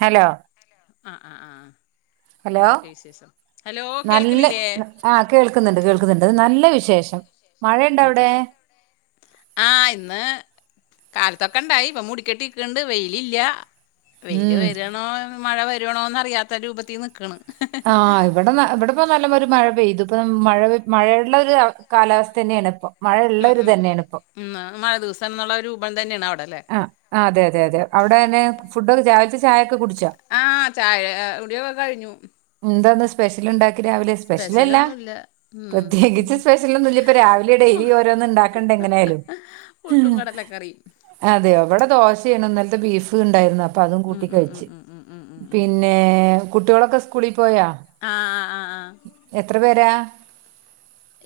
Hello ആഹ് ആഹ് ആഹ് ഹലോ എന്തൊക്കെ വിശേഷം? ഹലോ കേൾക്കണില്ലേ? ആഹ് കേൾക്ക്ന്ന്ണ്ട് കേൾക്ക്ന്ന്ണ്ട് ഇത് നല്ല വിശേഷം. മഴയുണ്ട ഉം അവിടെ ഉം ആഹ് ഇന്ന് കാലത്തൊക്കെണ്ടായി ഇപ്പോ മൂടികെട്ടിക്ക്ണ്ട് വെയിലില്ല്യ. വെയില് ഉം വരണോ മഴ വരണോന്ന് അറിയാത്ത രൂപത്തി നിക്കേണ് ആഹ് ഇവടെ ഇവടെപ്പോ നല്ല ഒരു മഴ പെയ്ത് ഇപ്പൊ മഴ മഴള്ള ഒര് കാലാസ്ഥന്നെണ് ഇപ്പൊ. മഴയുള്ള ഉം ഒരു ഉം ഉം തന്നെയാണ് ഇപ്പൊ ഉം മഴ ദിവസംന്നുള്ള രൂപം തന്നേണ് അവടെല്ലേ? ആഹ് അതെതെതെ അവടെങ്ങനെ ഫുഡോക്കെ രാവിലത്തെ ചായൊക്കെ കുടിച്ചോ? ആഹ് ചായ കുടിയൊക്കെ കഴിഞ്ഞു. എന്താന്ന് വെ സ്പെഷല് ഉണ്ടാക്കി രാവിലെ സ്പെഷലല്ലാ സ്പെഷ്യലൊന്നുല്ല പ്രത്യേകിച്ച് ഉം സ്പെഷലൊന്നും ഇല്ല ഇപ്പാ രാവിലെ ഡൈലി ഓരോന്ന്ണ്ടാ ക്കെണ്ട് എങ്ങനായാലും പുട്ടും കടലക്കറീം. അതെയോ ഇവടെ ദോശേണ് ഇന്നൽത്തെ ബീഫ് ഇണ്ടായ്രുന്നു അപ്പൊ അതും ഉം കൂട്ടി ഉം ഉം കഴിച്ചു. ഉം ഉം ഉം ഉം പി ഉം പിന്നെ കുട്ട്യോളൊക്കെ സ്കൂളി പോയാ? ആഹ് ആഹ് ആഹ് ആഹ് എത്ര പേരാ?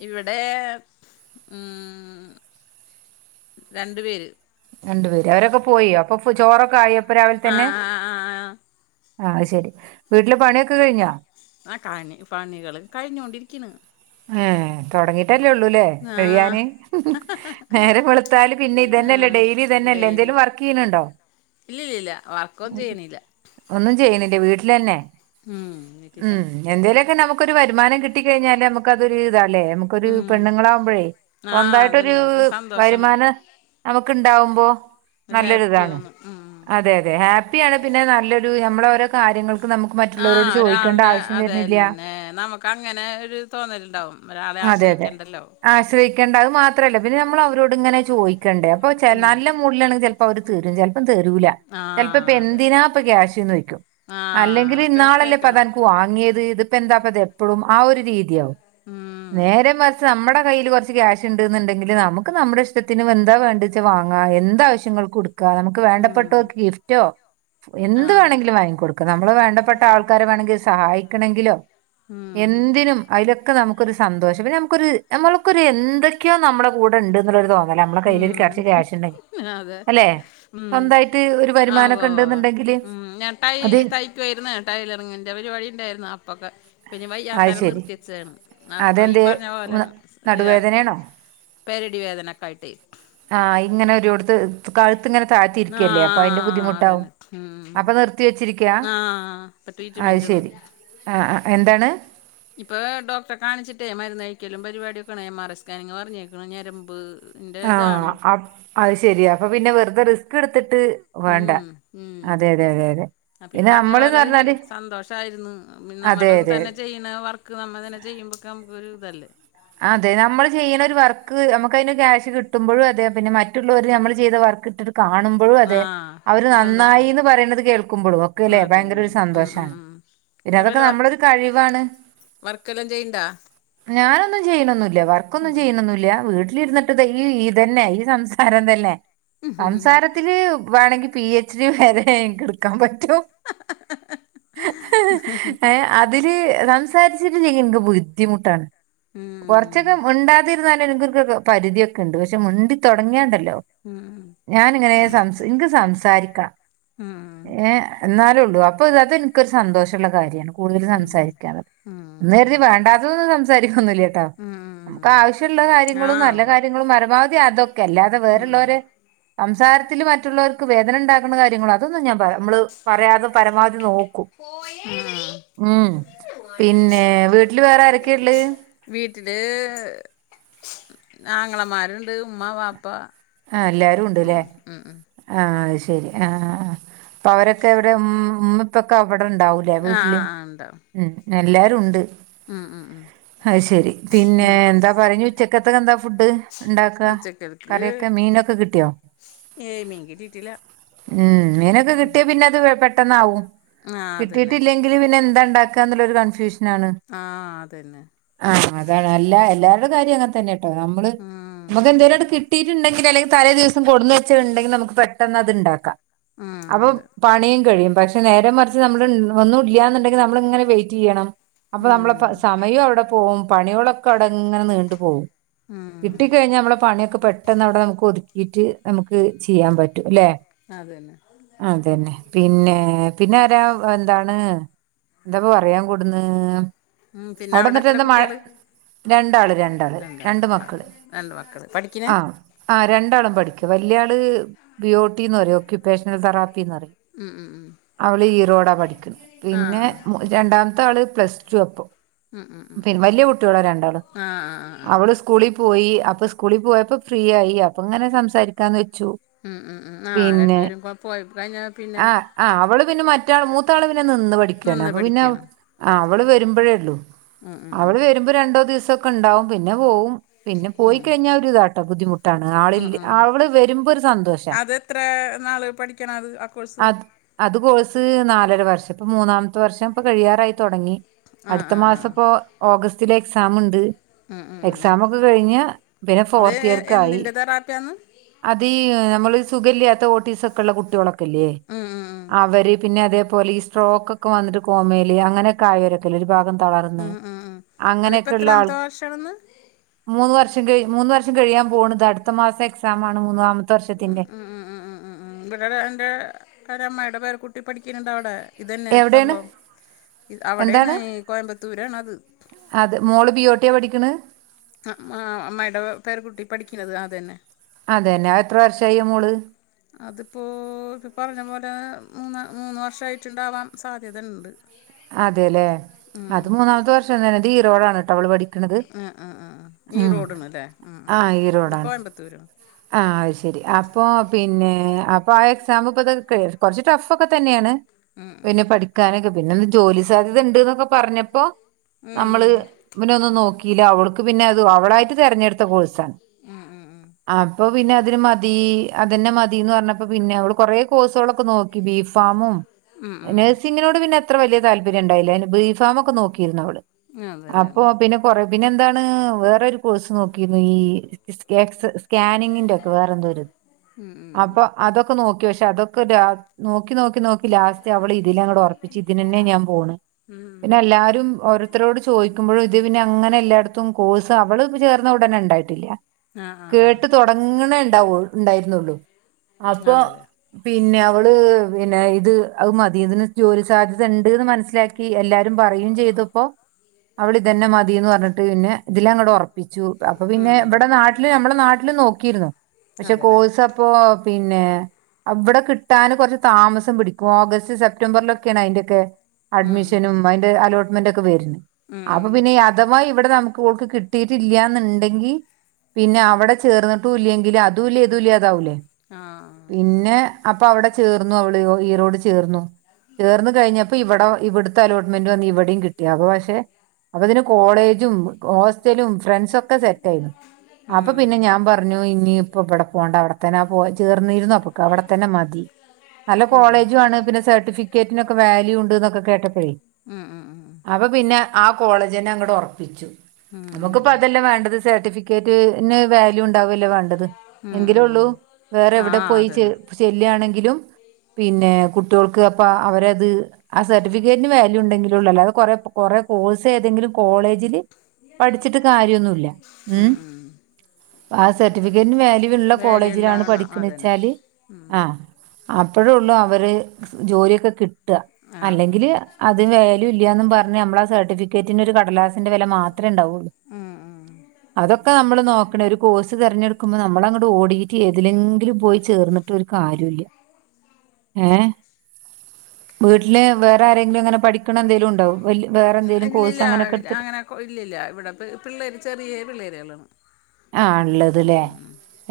ഇവടെ ഉം രണ്ട് പേര്. രണ്ട് പേര് അവരൊക്കെ പോയി അപ്പൊ ഇപ്പൊ ചോറൊക്കെ ആയോ ഇപ്പൊ രാവിൽ തന്നെ? ആഹ് ആഹ്. അത്‌ശരി വീട്ട്ലെ പണിയൊക്കെ കഴിഞ്ഞാ? ആഹ് കണി പണികള് കഴിഞ്ഞോണ്ടിരിക്കിണ്‌. ഏഹ് തുടങ്ങിട്ടല്ലേള്ളൂല്ലേ ആ കഴിയാന് നേരംവെളുത്താല് ആ പിന്നെത്തെന്നെല്ലേ ഡെയിലിതെന്നെല്ലേ എന്തെേലും വർക്കെയ്യുണുണ്ടോ ഇല്ല വർക്കൊന്നും ചെയ്യണില്ല ഒന്നുംചെയ്യിണില്ല്യ വീട്ടിലെന്നെ ഉം വീട്ടിൽ ആഹ് തന്നെ എന്തേലൊക്കെ നമുക്കൊരു വരുമാനം കിട്ടികഴിഞ്ഞാല് നമു ക്കതൊരുതാല്ലേ നമുക്കൊരു ഉം പെണ്ണുങ്ങളാകുമ്പഴേ ആ സ്വന്തായിട്ടൊരു അതന്നെ ഒരു സന്തോഷം വരുമാനക നമക്കണ്ടാവുമ്പോ ഒരു ഹാപ്പിതോന്നും അതെയതെ ഹാപ്പിയാണ് പിന്നെ നല്ലൊരുനമ്മളോരോകാര്യങ്ങള് ആഹ് ഒരാളുടെ അതെന്നെ നമ്ക്കങ്ങ നെ ഒരു തോന്നലുണ്ടാവും ഒരാളെ അതെയതെ ആശ്രയിക്കണ്ടല്ലോ ആശ്രയിക്കേണ്ട അയി മാത്രല്ല പിന്നെ നമ്മള് അവരോട്ങ്ങനെ ചോയി ഉം ക്കണ്ടേഅപ്പൊനല്ല മൂടിലാണെങ്കി ചെലപ്പോഅവര്തരും ചെലപ്പം തരൂല. ആ അതെ ചെലപ്പപെന്തിനാഇപ്പ ക്യാഷ്ന്നോയിക്കും ആ അതൊക്കെ അല്ലെങ്കില്ഇന്നാളല്ലേ കേക്കണം ഇപ്പതനക്ക് വാങ്ങിയത് ഇതിപ്പെന്താപ്പത് എപ്പളും ആ ഒരു രീതിയാവും ഉം നേരെമറി നമ്മെടകയ്യില്കൊറച്ച്ക്യാഷ്ണ്ട്ന്ന്ണ്ടെങ്കില് നമക്ക്നമ്മടെ ഇഷ്ടത്തിന് എന്താവേണ്ടിച്ചേവാങ്ങാ എന്താവശ്യങ്ങൾ കൊടുക്കാനമ്മക്ക് ഉം വേണ്ടപ്പെട്ടോര്ക്ക് ഗിഫ്റ്റോഎന്ത് ആഹ് വേണെങ്കിലുംവാങ്ങികൊടുക്ക ക്ക്നമ്മളെവേണ്ടപ്പെട്ടാൾകാരെ വേണെങ്കിസഹായിക്കാണെങ്കിലൊ ഉം എന്തിനുംഅയിലൊ നമുക്കൊരുസന്തോഷം പിന്നെ നമുക്കൊരുനമ്മള്ക്കൊരു എന്തൊക്കെയോനമ്മുടെകൂടെ ഇണ്ട്ന്നൊരു തോന്ന ന്നാലും നമ്മളെ കയ്യിലൊരു ഉം കൊറച്ച് ക്യാഷ്ണ്ട അതെ അല്ലെ ഉം സ്വന്തായിട്ട് ഒരു വരുമാനൊക്കെഇണ്ട്ന്ന്ണ്ടെങ്കില് ആഹ് ഞാട്ടൈ തയയിക്കുവായിരുന്ന ടൈലറിങ്ങിന്റെപരിപാടിണ്ടായിരുന്ന് അപ്പൊക്കെ. അത് ശെരി പിന്നെവയ്യാത്തരംനിർത്യച്ചാണ് അതെന്തേ അപ്പഈപറഞ്ഞപോലാണ് ആഹ് നടുവേദനേണോ? പെരടി വേദനക്കായിട്ട് ആഹ് ഇങ്ങനെരോട്ത്ത് കഴുത്തിങ്ങനെതാഴ്ത്തിരിക്കല്ലേ അപ്പഅയിന്റെ ആഹ് ബുദ്ധിമുട്ടാവും അതന്നെ ഉം അപ്പനിർത്തിവെച്ചിരി ക്യാ ആഹ് ഇപ്പൊ അയ് ട്രീറ്റ്മെന്റാണ് ശെരി ആഹ് ആഹ് എന്താണ്? ഇപ്പെ ഡോക്ടറെകാണിച്ചിട്ടേ മരുന്നഴിക്കലും പരിപാടിഒക്കെണ് എം ആർ ഐ സ്കാനിങ്ങ് പറഞ്ഞേക്കണ് ഞരമ്പ് ആഹ് അയിശെരിയാ അപ്പൊപിന്നെ വെറുതെറിസ്ക്ക്ട്ത്തിട്ട് വേണ്ട അതെയതെ യതെയതെ അപ്പഈപറഞ്ഞപോലൊരു അതെ അതെ സന്തോഷായിരിന്ന്നമ്മൾതന്നെ ചെയ്യണവർ ക്ക്നമ്മതന്നെ ചെയ്യുമ്പക്ക മ്മക്കൊരുതല്ലേ അതെ നമ്മള് ചെയ്യണൊരു വർക്ക് നമുക്കയിന് ക്യാഷ് കിട്ടുമ്പോഴതെ പിന്നെമറ്റുള്ളോര് നമ്മള്ചെയ്തവർക്ക് ക്ക്ത്കാണും മ്പോഴതെ ആഹ് ആ സന്തോഷം അവര്നന്നായിന്ന് പറയണത് കേൾക്കുമ്പോഴും ഒക്കല്ലെ അതന്നെ ഭയങ്കരൊരു ഉം ഉം സന്തോഷാണ് ഉം പിന്നെതൊക്കെനമ്മളൊരു കഴിവാണ്. വർക്കെല്ലാംചെയ്യണ്ടാ ഒന്നുംചെയ്യണൊന്നില്ല്യ വർക്കൊന്നുംചെയ്യണൊന്നില്ല്യ വീട്ടിലിരുന്നിട്ട്ത് ഈഇതന്നെഈ സംസാരംതന്നെ ഉം സംസാരത്തില് വേണമെങ്കി പി എച്ച് ഡി വരെനിക്ക്ട്ക്കാൻപറ്റും ഏഹ് അ തില്സംസാരിച്ചിട്ടില്ലെങ്കിനിക്ക് ബുദ്ധിമുട്ടാണ് കുറച്ചൊക്കെമുണ്ടാതിരുന്നാല് നികൊക്കെപരിധിയൊക്കെണ്ട് പശ് ക്ഷെമുണ്ടിതോടങ്ങിയണ്ടല്ലോ ഉം ഉം ഞാാനിങ്ങനെസംസ് ഇനിക്ക് സംസാരിക്കാ ആഹ് ഏഹ് ന്നാലേള്ളൂ അപ്പൊതിനിക്കരു സന്തോഷള്ള കാര്യണ് ഉം കൂടുതലുംസംസാരിക്കാന് ഉം എന്ന് ഉം കരുതിവേണ്ടാത്തൊന്നും സംസാരിക്കൊന്നല്ല്യാട്ടാ ഉം നമുക്കാവശ്യള്ള കാര്യങ്ങളും ആഹ് നല്ല ഉവ്വ കാര്യങ്ങളുംപരമാവധിഅതൊക്കെ അല്ലാതെ ഉം വേറള്ളോര് സംസാരത്തില് മറ്റുള്ളോര്ക്ക് വേദനണ്ടാക്കുണ കാര്യങ്ങള് അതൊന്നുംഞാൻ പറനമ്മള് പറയാതെ പരമാവധിനോ ആഹ് പിന്നെ വീട്ടില് വേറെ ആരൊക്കെയാ ഉള്ളേ [unintelligible] വീട്ടില് ആങ്ങളമാര്ണ്ട് ഉമ്മവാപ്പ ആഹ്എല്ലാരുണ്ട്ല്ലേ ആഹ് അഹ് ശെരി ആഹ് അഹ് അപ്പൊ അവരൊക്കെ ഇവിടെ ഉം ഉമ്മിപ്പൊക്കെ അവിടെ ഉണ്ടാവു എല്ലാ ആഹ് വീട്ടിലും ആഹ് ആഹ് ഉണ്ടാവും ഉം എല്ലാരും ഉണ്ട് ഉം ഉം ഉം അഹ് ശെരി പിന്നെ ഉം എന്താ പറഞ്ഞു ഉച്ചക്കത്തക്കെ എന്താ ഫുഡ് ഉണ്ടാക്ക ഉച്ചക്കൽക്ക് കറീക്കെ മീ മീനൊക്കെ കിട്ടിയോ ഏഹ് മീങ്കിട്ടീട്ടില്ല ഉം മീനൊക്കെ കിട്ടിയാ പിന്നെ അത് പെട്ടെന്നാവും ആഹ് അതന്നെ കിട്ടിയിട്ടില്ലേ ല്ലെങ്കില് പിന്നെന്താണ്ടാക്ക എന്നുള്ളൊരു കൺഫ്യൂഷ ആഹ് അതന്നെ ആഹ് അതാണ് അല്ല എല്ലാരുടെ കാര്യം അങ്ങൻതന്നാട്ടോ നമ്മള് ഉം നമുക്ക് എന്തേലും അട് കിട്ടി ണ്ടെങ്കിൽ അല്ലെങ്കിൽ തലേ ദിവസം കൊട്ന്ന് വെച്ച ഇണ്ടെങ്കി നമുക്ക് പെട്ടെന്ന് അത്ണ്ടാക്കാം ഉം അപ്പം അതെ പണിയും കഴിയും പക്ഷെ നേരെ മറിച്ച് നമ്മൾ ഒന്നും ഒന്നൂല്യാന്നുണ്ടെങ്കിൽ നമ്മള് ങ്ങനെ വെയിറ്റ് ചെയ്യണം അപ്പൊ നമ്മള ഉം പ സമയവും അവിടെ പോവും പണികളൊക്കെ അവിടെങ്ങനെ നീണ്ടു പോവും ഉം കിട്ടിക്കഴിഞ്ഞാ നമ്മള പണിയൊക്കെ പെട് പെട്ടന്നവിടെ നമ്മക്കൊതു ഈറ്റ് നമുക്ക് ചെയ്യാൻ പറ്റും അല്ലെ ആതന്നെ അതന്നെ പിന്നെ പിന്നെ ആരാ എന്താണ് എന്താപ്പ പറയാൻ കൂടന്ന് ഉം പിന്നെ അവിടെ എത്ര അവിടെന്നിട്ട്ന്ന് മഴ കുട്ടികള് രണ്ടാള് രണ്ടാള് രണ്ടാളാ രണ്ട് ആ, മക്കള് രണ്ട് മക്കള് പഠി ആഹ് ആഹ് രണ്ടാളും പഠിക്ക വല്യാള് ബിയോട്ടീന്ന് പറയും ഒക്യുപേഷണൽ തെറാപ്പിന്ന് പറ ഉം ഉം ഉം അവള് ഈറോടാ പഠിക്കുന്നെ പിന്നെ ആഹ് രണ്ടാമത്തെ ആള് പ്ലസ് ടുവാ ഇപ്പൊ ഉം ഉം ഉം പിന്നെ ഉം വല്യ കുട്ടികളാ രണ്ടാളും ആഹ് ആഹ് ആഹ് ആഹ് അവള് സ് സ്കൂളി പോയി അപ്പൊ സ്കൂളി പോയപ്പോ ഫ്രീ ആയി പ്പങ്ങനെ സംസാരിക്കാന്ന് വെച്ചു ഉം ഉം ഉം ആഹ് പിന്നെ രണ്ടുപേരും കൊ- പോയി കഴിഞ്ഞാൽ പിന്നെ ആഹ് ആഹ് അവള് പിന്നെ മറ്റാൾ മൂത്താള് പിന്നെ നിന്ന് പഠിക്കണ് നിന്ന് അപ്പൊ പിന്നെ പഠിക്കണം ആഹ് അവള് വരുമ്പോഴേയുള്ളു ഉം ഉം ഉം അവള് വരുമ്പോ രണ്ടോ ദിവസോക്കെണ്ടാവും പിന്നെ പോവും പിന്നെ ഉം പോയിക്കഴിഞ്ഞാ ഒരു ഇതാണ് ദ്ധിമുട്ടാണ് ആഹ് ആള്ല്ലെ ആഹ് ആഹ് അവള് വരുമ്പോ ഒരു സന്തോഷാ അതെത്ര നാള് പഠിക്കണം അത് ആ കോഴ്സ് അത് അത് കോഴ്സ് നാലര വർഷം ഇപ്പൊ മൂന്നാമത്തെ വർഷം ഇപ്പൊ കഴിയാറായി തുടങ്ങി ആഹ് അടുത്ത ആഹ് മാസം ആഹ് ഇപ്പൊ ഓഗസ്റ്റിലെ എക്സാംണ്ട് ഉം ഉം എക്സാമൊക്കെ കഴിഞ്ഞാ പിന്നെ ഫോർത്ത് എന്തിൻ്റെ തെറാപ്പിയാന്ന് അതീ നമ്മള് സുഖല്ല്യാത്ത ഓട്ടീസക്കെള്ള കുട്ടികളൊക്കെ ഉം ഉം ഉം [unintelligible] അവര് പിന്നെ അതേപോലെ ഈ സ്ട്രോക്കൊക്കെ വന്നിട്ട് കോമയില് അങ്ങനെ കായരൊക്കെല്ലേ ഒരു ഭാഗം തളർന്ന് ഉം ഉം ഉം അതിപ്പോ അങ്ങനെയൊക്കെയ്ള്ള ആൾ എത്രാമത്തെ വർഷാണെന്ന് മൂന്ന് വർഷം കഴിഞ്ഞ് മൂന്ന് വർഷം കഴിയാൻ പോണ് ഇത് അടുത്ത മാസം എക്സാമാണ് മൂന്നാമത്തെ വർഷത്തിന്റെ അഹ് ആഹ് ഇവിടടെ എൻ്റെ കരമ്മായുടെ പേര് കുട്ടി പഠിക്ണ്ണ്ട് അവിടെ ഇതന്നെ എവിടെയാണ് സംഭവം അവിടെയാണ് ഈ കോയമ്പത്തൂരാണ് അത് അതേ മോള് ബിയോട്ടിയാ പഠിക്ണ് അഹ് മാ അമ്മായീടെ പേരകുട്ടി പഠിക്കുന്നത് അ തന്നെ അതെന്നെ അത് എത്ര വർഷായി അ മോള് അതിപ്പോ പ്പോ പറഞ്ഞ പോലെ മൂന്ന് മൂന്ന് വർഷമായിട്ടുണ്ടാവാൻ സാധ്യതണ്ട് അതേല്ലെ അത് മൂന്നാമത്തെ വർഷം തന്നെ അതീറോടാണ് ട്ടോ അവള് പഠി ആഹ് ആഹ് ആഹ് ഈ റോഡ്ണ് ല്ലേ അഹ് അഹ് ഇത് കോയമ്പത്തൂര് ആഹ് അഹ് ശരി അപ്പൊ പിന്നെ അപ്പൊ ആ എക്സാം ഇപ്പത് കുറച്ച് ടഫൊക്കെ തന്നേണ് ഉം ഉം പിന്നെ പഠിക്കാനൊക്കെ പിന്നെന്ത് ജോലി സാധ്യതണ്ട്ന്നൊക്കെ പറഞ്ഞപ്പോ ഉം നമ്മള് പിന്നൊന്നും നോക്കിയില്ല അവൾക്ക് പിന്നെ അത് അവളായിട്ട് തെരഞ്ഞെടുത്ത കോഴ്സാ ഉം ഉം ഉം അപ്പൊ പിന്നെ അതിന് മതി അതന്നെ മതീന്ന് പറഞ്ഞപ്പോ പിന്നെ അവള് കൊറെ കോഴ്സുകളൊക്കെ നോക്കി ബീഫാമും ഉം ഉം നഴ്സിങ്ങിനോട് പിന്നെ അത്ര വലിയ താല്പര്യം ഉണ്ടായില്ല ബീഫാമൊക്കെ നോക്കിയിരുന്നു അവള് ഉം അതെല്ലേ അപ്പോ ഉം പിന്നെ കൊറെ പിന്നെ എന്താണ് വേറരു കോഴ്സ് നോക്കിരുന്നു ഈ സ്ക്കേട്സ് സ്കാനിങ്ങിന്റെ ഒക്കെ വേറെന്തോരിത് ഉം അപ്പൊ അതൊക്കെ നോക്കി പക്ഷെ അതൊക്കെ നോക്കി നോക്കി നോക്കി ലാസ്റ്റ് അവള് ഇതിലങ്ങട്റപ്പിച്ച് ഇതിനന്നെ ഞാൻ പോണ് ഉം ഉം ഉം. പിന്നെല്ലാരും ഓരോരുത്തരോട് ചോദിക്കുമ്പോഴും ഇത് പിന്നെ അങ്ങനെ എല്ലായിടത്തും കോഴ്സ് അവള് ത് ചേർന്ന ഉടനെ ഉണ്ടായിട്ടില്ല ആ ആ കേട്ട് തൊടങ്ങണേ ഉണ്ടാവൂ ഉണ്ടായിരുന്നുള്ളു ആ അപ്പൊ അതെല്ലേ പിന്നെ അവള് പിന്നെ ഇത് അത് മതി ഇതിന് ജോലി സാധ്യത ഉണ്ട്ന്ന് മനസ്സിലാക്കി ക്ക് എല്ലാരും പറയും ചെയ്തപ്പോ അവളിതന്നെ മതിന്ന് പറഞ്ഞിട്ട് പിന്നെ ഇതിലങ്ങോട്ട് ഉറപ്പ വിച്ചു അപ്പൊ ഉം പിന്നെ ഉം ഇവിടെ നാട്ടില് നമ്മെ നാട്ടില് നോക്കിരുന്നു പക്ഷെ അതെല്ലേ കോഴസ് പ്പോ പിന്നെ അവിടെ കിട്ടാന് കുറച്ച് താമസം പിടിക്കും ഓഗസ്റ്റ് സെപ് സെപ്റ്റംബറിലൊക്കെയാണ് അതിന്റെൊക്കെ ഉം ഉം അഡ്മിഷനും അതിന്റെ അലോട്ട്മെന്റൊക്കെ വരുന്നത് ഉം ഉം അപ്പൊ ഉം പിന്നെ ഈ അഥവാ ഇവിടെ നമുക്ക് ഓൾക്ക് കിട്ടിയിട്ടില്ലന്നുണ്ടെങ്കി പിന്നെ അവിടെ ചേർന്നിട്ടൂല്ലെങ്കിൽ അതൂല്ല ഇതൂല്ലാഅതാവൂലേ ആ പിന്നെ അപ്പൊ അവിടെ ചേർന്നു അവള് ഈറോട് ചേർന്നു ചേർന്ന് കഴിഞ്ഞപ്പോ ഇവിടെ ഇവിടു ടത്തെ അലോട്ട്മെന്റ് വന്ന് ഇവിടെയും കിട്ടി അപ്പ പക്ഷെ അപ്പതിന് കോളേജും ഹോസ്റ്റലും ഫ്രണ്ട്സൊക്കെ സെറ്റായിണ് അപ്പൊ പിന്നെ ഉം ഞാൻ പറഞ്ഞു ഇനീപ്പം ഇബിടെ പോകണ്ട അവിടെത്തന്നെ പോ ചേർന്നിരുന്നു അപ്പൊക്കെ അവിടെത്തന്നെ മതി നല്ല ഉം ഉം ഉം ഉം കോളേജുമാണ് പിന്നെ സർട്ടിഫിക്കറ്റിനൊക്കെ വാല്യുണ്ടെന്നൊക്കെ കേട്ടപ്പോഴേ അപ്പൊ പിന്നെ ആഹ് കോളേജന്നെ അങ്ങോട്ടൊറപ്പിച്ചു ഉം ഉം നമുക്കിപ്പ ഉം അതെല്ലേ വേണ്ടത് സർട്ടിഫിക്കറ്റ് പിന്നെരു വാല്യൂ ഉണ്ടാവൂല്ലേ വേണ്ടത് ഉം എങ്കിലേള്ളൂ വേറെ ആ എവിടെ പോയി ചെ അതന്നെ ശെല്യാണെങ്കിലും പിന്നെ കുട്ടിഓൾക്ക് അപ്പ അവരത് ആ സർട്ടിഫിക്കറ്റിന് വാല്യൂ ഉണ്ടെങ്കിലെ ഉള്ളൂ അല്ലാതെ കൊറേ കൊറെേ കോഴ്സേതെങ്കിലും കോളേജില് പഠിച്ചിട്ട് കാര്യൊന്നൂല്ല ഉം ആഹ് സർട്ടിഫിക്കറ്റിന് വാല്യൂള്ള വാല്യുള്ള കോളേജിലാണ് ആണോ അതന്നെ പഠിക്കണച്ചാല് ഉം ആ ഹ് അപ്പൊഴെ ഉള്ളൂ അവര് ജോലിയൊക്കെ കി ആ ആ അല്ലെങ്കിൽ അത് വല്യൂല്ലാന്നുംപറഞ്ഞ് മ്മള ആഹ് സർട്ടിഫി ഫിക്കേറ്റിനൊരു കടലാസിന്റെ വില മാത്രമേ ഉണ്ടാവുള്ളൂ ഉം ഉം അതൊക്കെ നമ്മള് നോക്കെണ ഒരു കോഴ്സ്തിരഞ്ഞെടുക്കുമ്പോൾ നമ്മളങ്ങോ ഓടിയിട്ട് ഏതിലെങ്കിലും പോയി ചേർന്നിട്ട് ഒരു കാര്യവില്ല ഏഹ് വീട്ടില് വേറെ ആരെങ്കിലും അങ്ങനെ പഠിക്കണ എന്തേലും ഉണ്ടോ വേറെന്തേലും കോഴ്സ് അങ്ങനൊക്കെ എടുത്തിട്ട് ഓഇല്ലില്ല ഇവിടെ പിള്ളേര് ചെറിയ പിള്ളേരികളാണ് ആണിള്ളതല്ലേ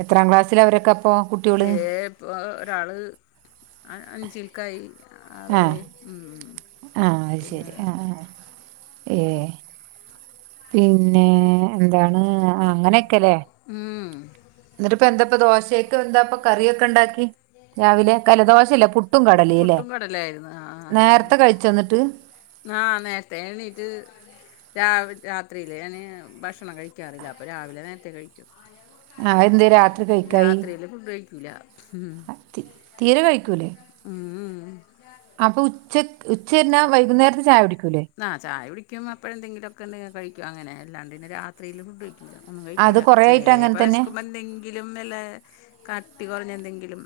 എത്രാം ക്ലാസ്സിലാവരൊക്കെ അപ്പൊ കുട് ദേ ഇപ്പോ ഒരാള് അഞ്ചിൽക്കായി ആള് ആ ദേ ഉം ആഹ് അയ് പിന്നെ ശരി അഹ് അഹ് ഏഹ് പിന്നെ എന്താണ് അങ്ങനൊക്കെല്ലേ മ് എന്നിട്ടിപ്പ എന്താപ്പ ദോശക്കെന്താപ്പ കറിയൊക്കെണ്ടാക്കി രാവിലെ കല ദോശല്ല പുട് പുട്ടും കടലല്ലേ പുട്ടും കടലായിരുന്നു നേരത്തെ കഴിച്ചൊന്നിട്ട് ആഹ് നേരത്തെണീറ്റ് രാവി രാത്രിയില് ഞാന് ഭക്ഷണം കഴിക്കാറില്ല അപ്പൊ രാവിലെ നേരത്തെ കഴിക്കും ആഹ് എന്തെ രാത്രി കഴിക്കായി രാത്രിയിൽ ഫുഡ് കഴിക്കൂല ഉം ആ, തി- തീരെ കഴിക്കൂലേ ഉംമ് അപ്പൊ ഉച്ച തിരിഞ്ഞാൽ വൈകുന്നേരത്തെ ചായ കുടിക്കൂല്ലേ? ആ ചായ കുടിക്കും അപ്പോഴന്തെ ങ്കിലുഒക്കെണ്ടെങ്കിൽ കഴിക്കുംഅങ്ങനെ അല്ലാതെന്നെ രാത്രീല് ഫുഡ് കഴിക്കും ഒന്നും അത് കഴിക്കൂല്ല കൊറേ ആയിട്ട് അങ്ങനെ ചെലപ്പോ തന്നെ വിശക്കുമ്പോ എന്തെങ്കിലും ഇതിലും വല്ല കട്ടി കുറഞ്ഞ എന്തെങ്കിലും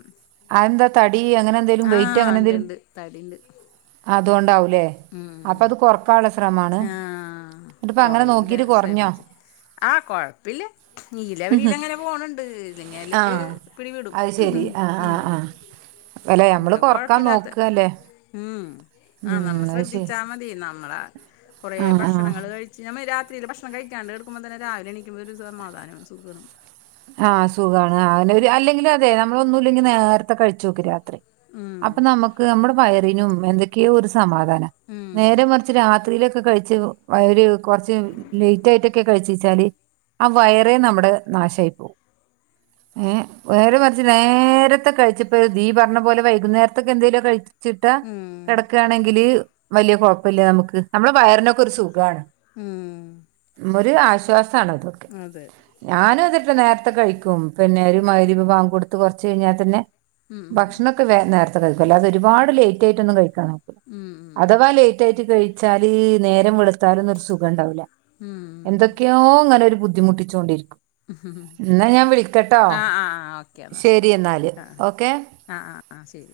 അതെന്താ തടി അങ്ങനെന്താ ആഹ് ഉണ്ട്ണ്ട് തടിണ്ട് അതുകൊണ്ടാവൂലേ അപ്പ അത് കൊറക്കാനുള്ള ശ്രമമാണ് ആ കുറേയൂല ശ്രെമിച്ചു ആഹ് കൊഴപ്പല്ല നീല അവരില അങ്ങനെ പോണണ്ട് ഇല്ലെങ്ങാല് ആഹ് പിടിവിടും അത് ഉ ശെരി ആഹ് ഉ ആഹ് ആഹ് അല്ലെ ഉം നമ്മള് കൊറക്കാൻ കുഴപ്പല്ലതെ നോക്കല്ലേ ഉം അത് ശരി ശ്രദ്ധിച്ചാൽ മതി നമ്മള കൊറേ ആഹ് ആഹ് ഭക്ഷണങ്ങൾ കഴിച്ച പക്ഷെ നമ്മൾ രാത്രിയില് ഭക്ഷണം കഴിക്കാണ്ട് കിടക്കുമ്പോ തന്നെ രാവിലെ എണീക്കുമ്പോ ഒരു സമാധാനവും സുഗണ് ആഹ സുഖാണ് അങ്ങനെ ഒരു അല്ലെങ്കിലും അതെ നമ്മള ഒന്നുംല്ലെങ്കി നേർത്തെ അ കഴിച്ചു നോക്കെ രാത്രി ഉം. അപ്പൊ നമക്ക് നമ്മുടെ വയറിനും എന്തൊക്കെയോ ഒരു സമാധാനം നേരെ ഉം. മറിച്ച് രാത്രിയിലൊക്കെ കഴിച് ഒരു കുറച്ച് ലേറ്റ് ആയിട്ടൊക്കെ കഴിച്ച വച്ചാല് ആ വയറെ നമ്മടെ നാശയി നേരെ മറിച്ച് നേരത്തെ കഴിച്ചപ്പന്നീപറഞ്ഞ പോലെ വൈകുന്നേരത്തൊക്കെ എന്തേലൊക്കേ കഴിച്ചു ചിട്ട് ഉം. കിടക്കുകയാണെങ്കില് വലിയ കുഴപ്പില്ല നമുക്ക് നമ്മള് വയറിനൊക്കെ ഒരു സുഖണ് ഉം ഒരു ആശ്വാസണതൊക്കെ അതെ ഞാനും അതിട്ട നേരത്തെ കഴിക്കും പിന്നെ ഒരു മാഅരിബ് ബാങ്ക് കൊടുത്ത് കുറച്ച് കഴിഞ്ഞാൽ തന്നെ ഉം. ഭക്ഷണൊക്കെ വേഗനേരു അല്ലാതെ ഒരുപാട് ലേറ്റ് ആയിട്ടൊന്ന് കഴിക്ക നോക്ക് ഉം അഥവാ ലേറ്റ് ആയിട്ട് കഴിച്ചാല് നേരം വെളുത്താലൊന്നും ഒരു സുഖം ഉണ്ടാവൂല്ല ഉം. എന്തൊക്കെയോ ങ്ങനെ ഒരു ബുദ്ധിമുട്ടിച്ചോണ്ടിരിക്കും ഉ എന്നാ ഞാൻ വിളിക്കട്ടോ ആഹ് ആഹ് ഓക്കെന്ന ശരി എന്നാല് എന്ന ഓക്കെ ആഹ് ആഹ് ആഹ് ശരി.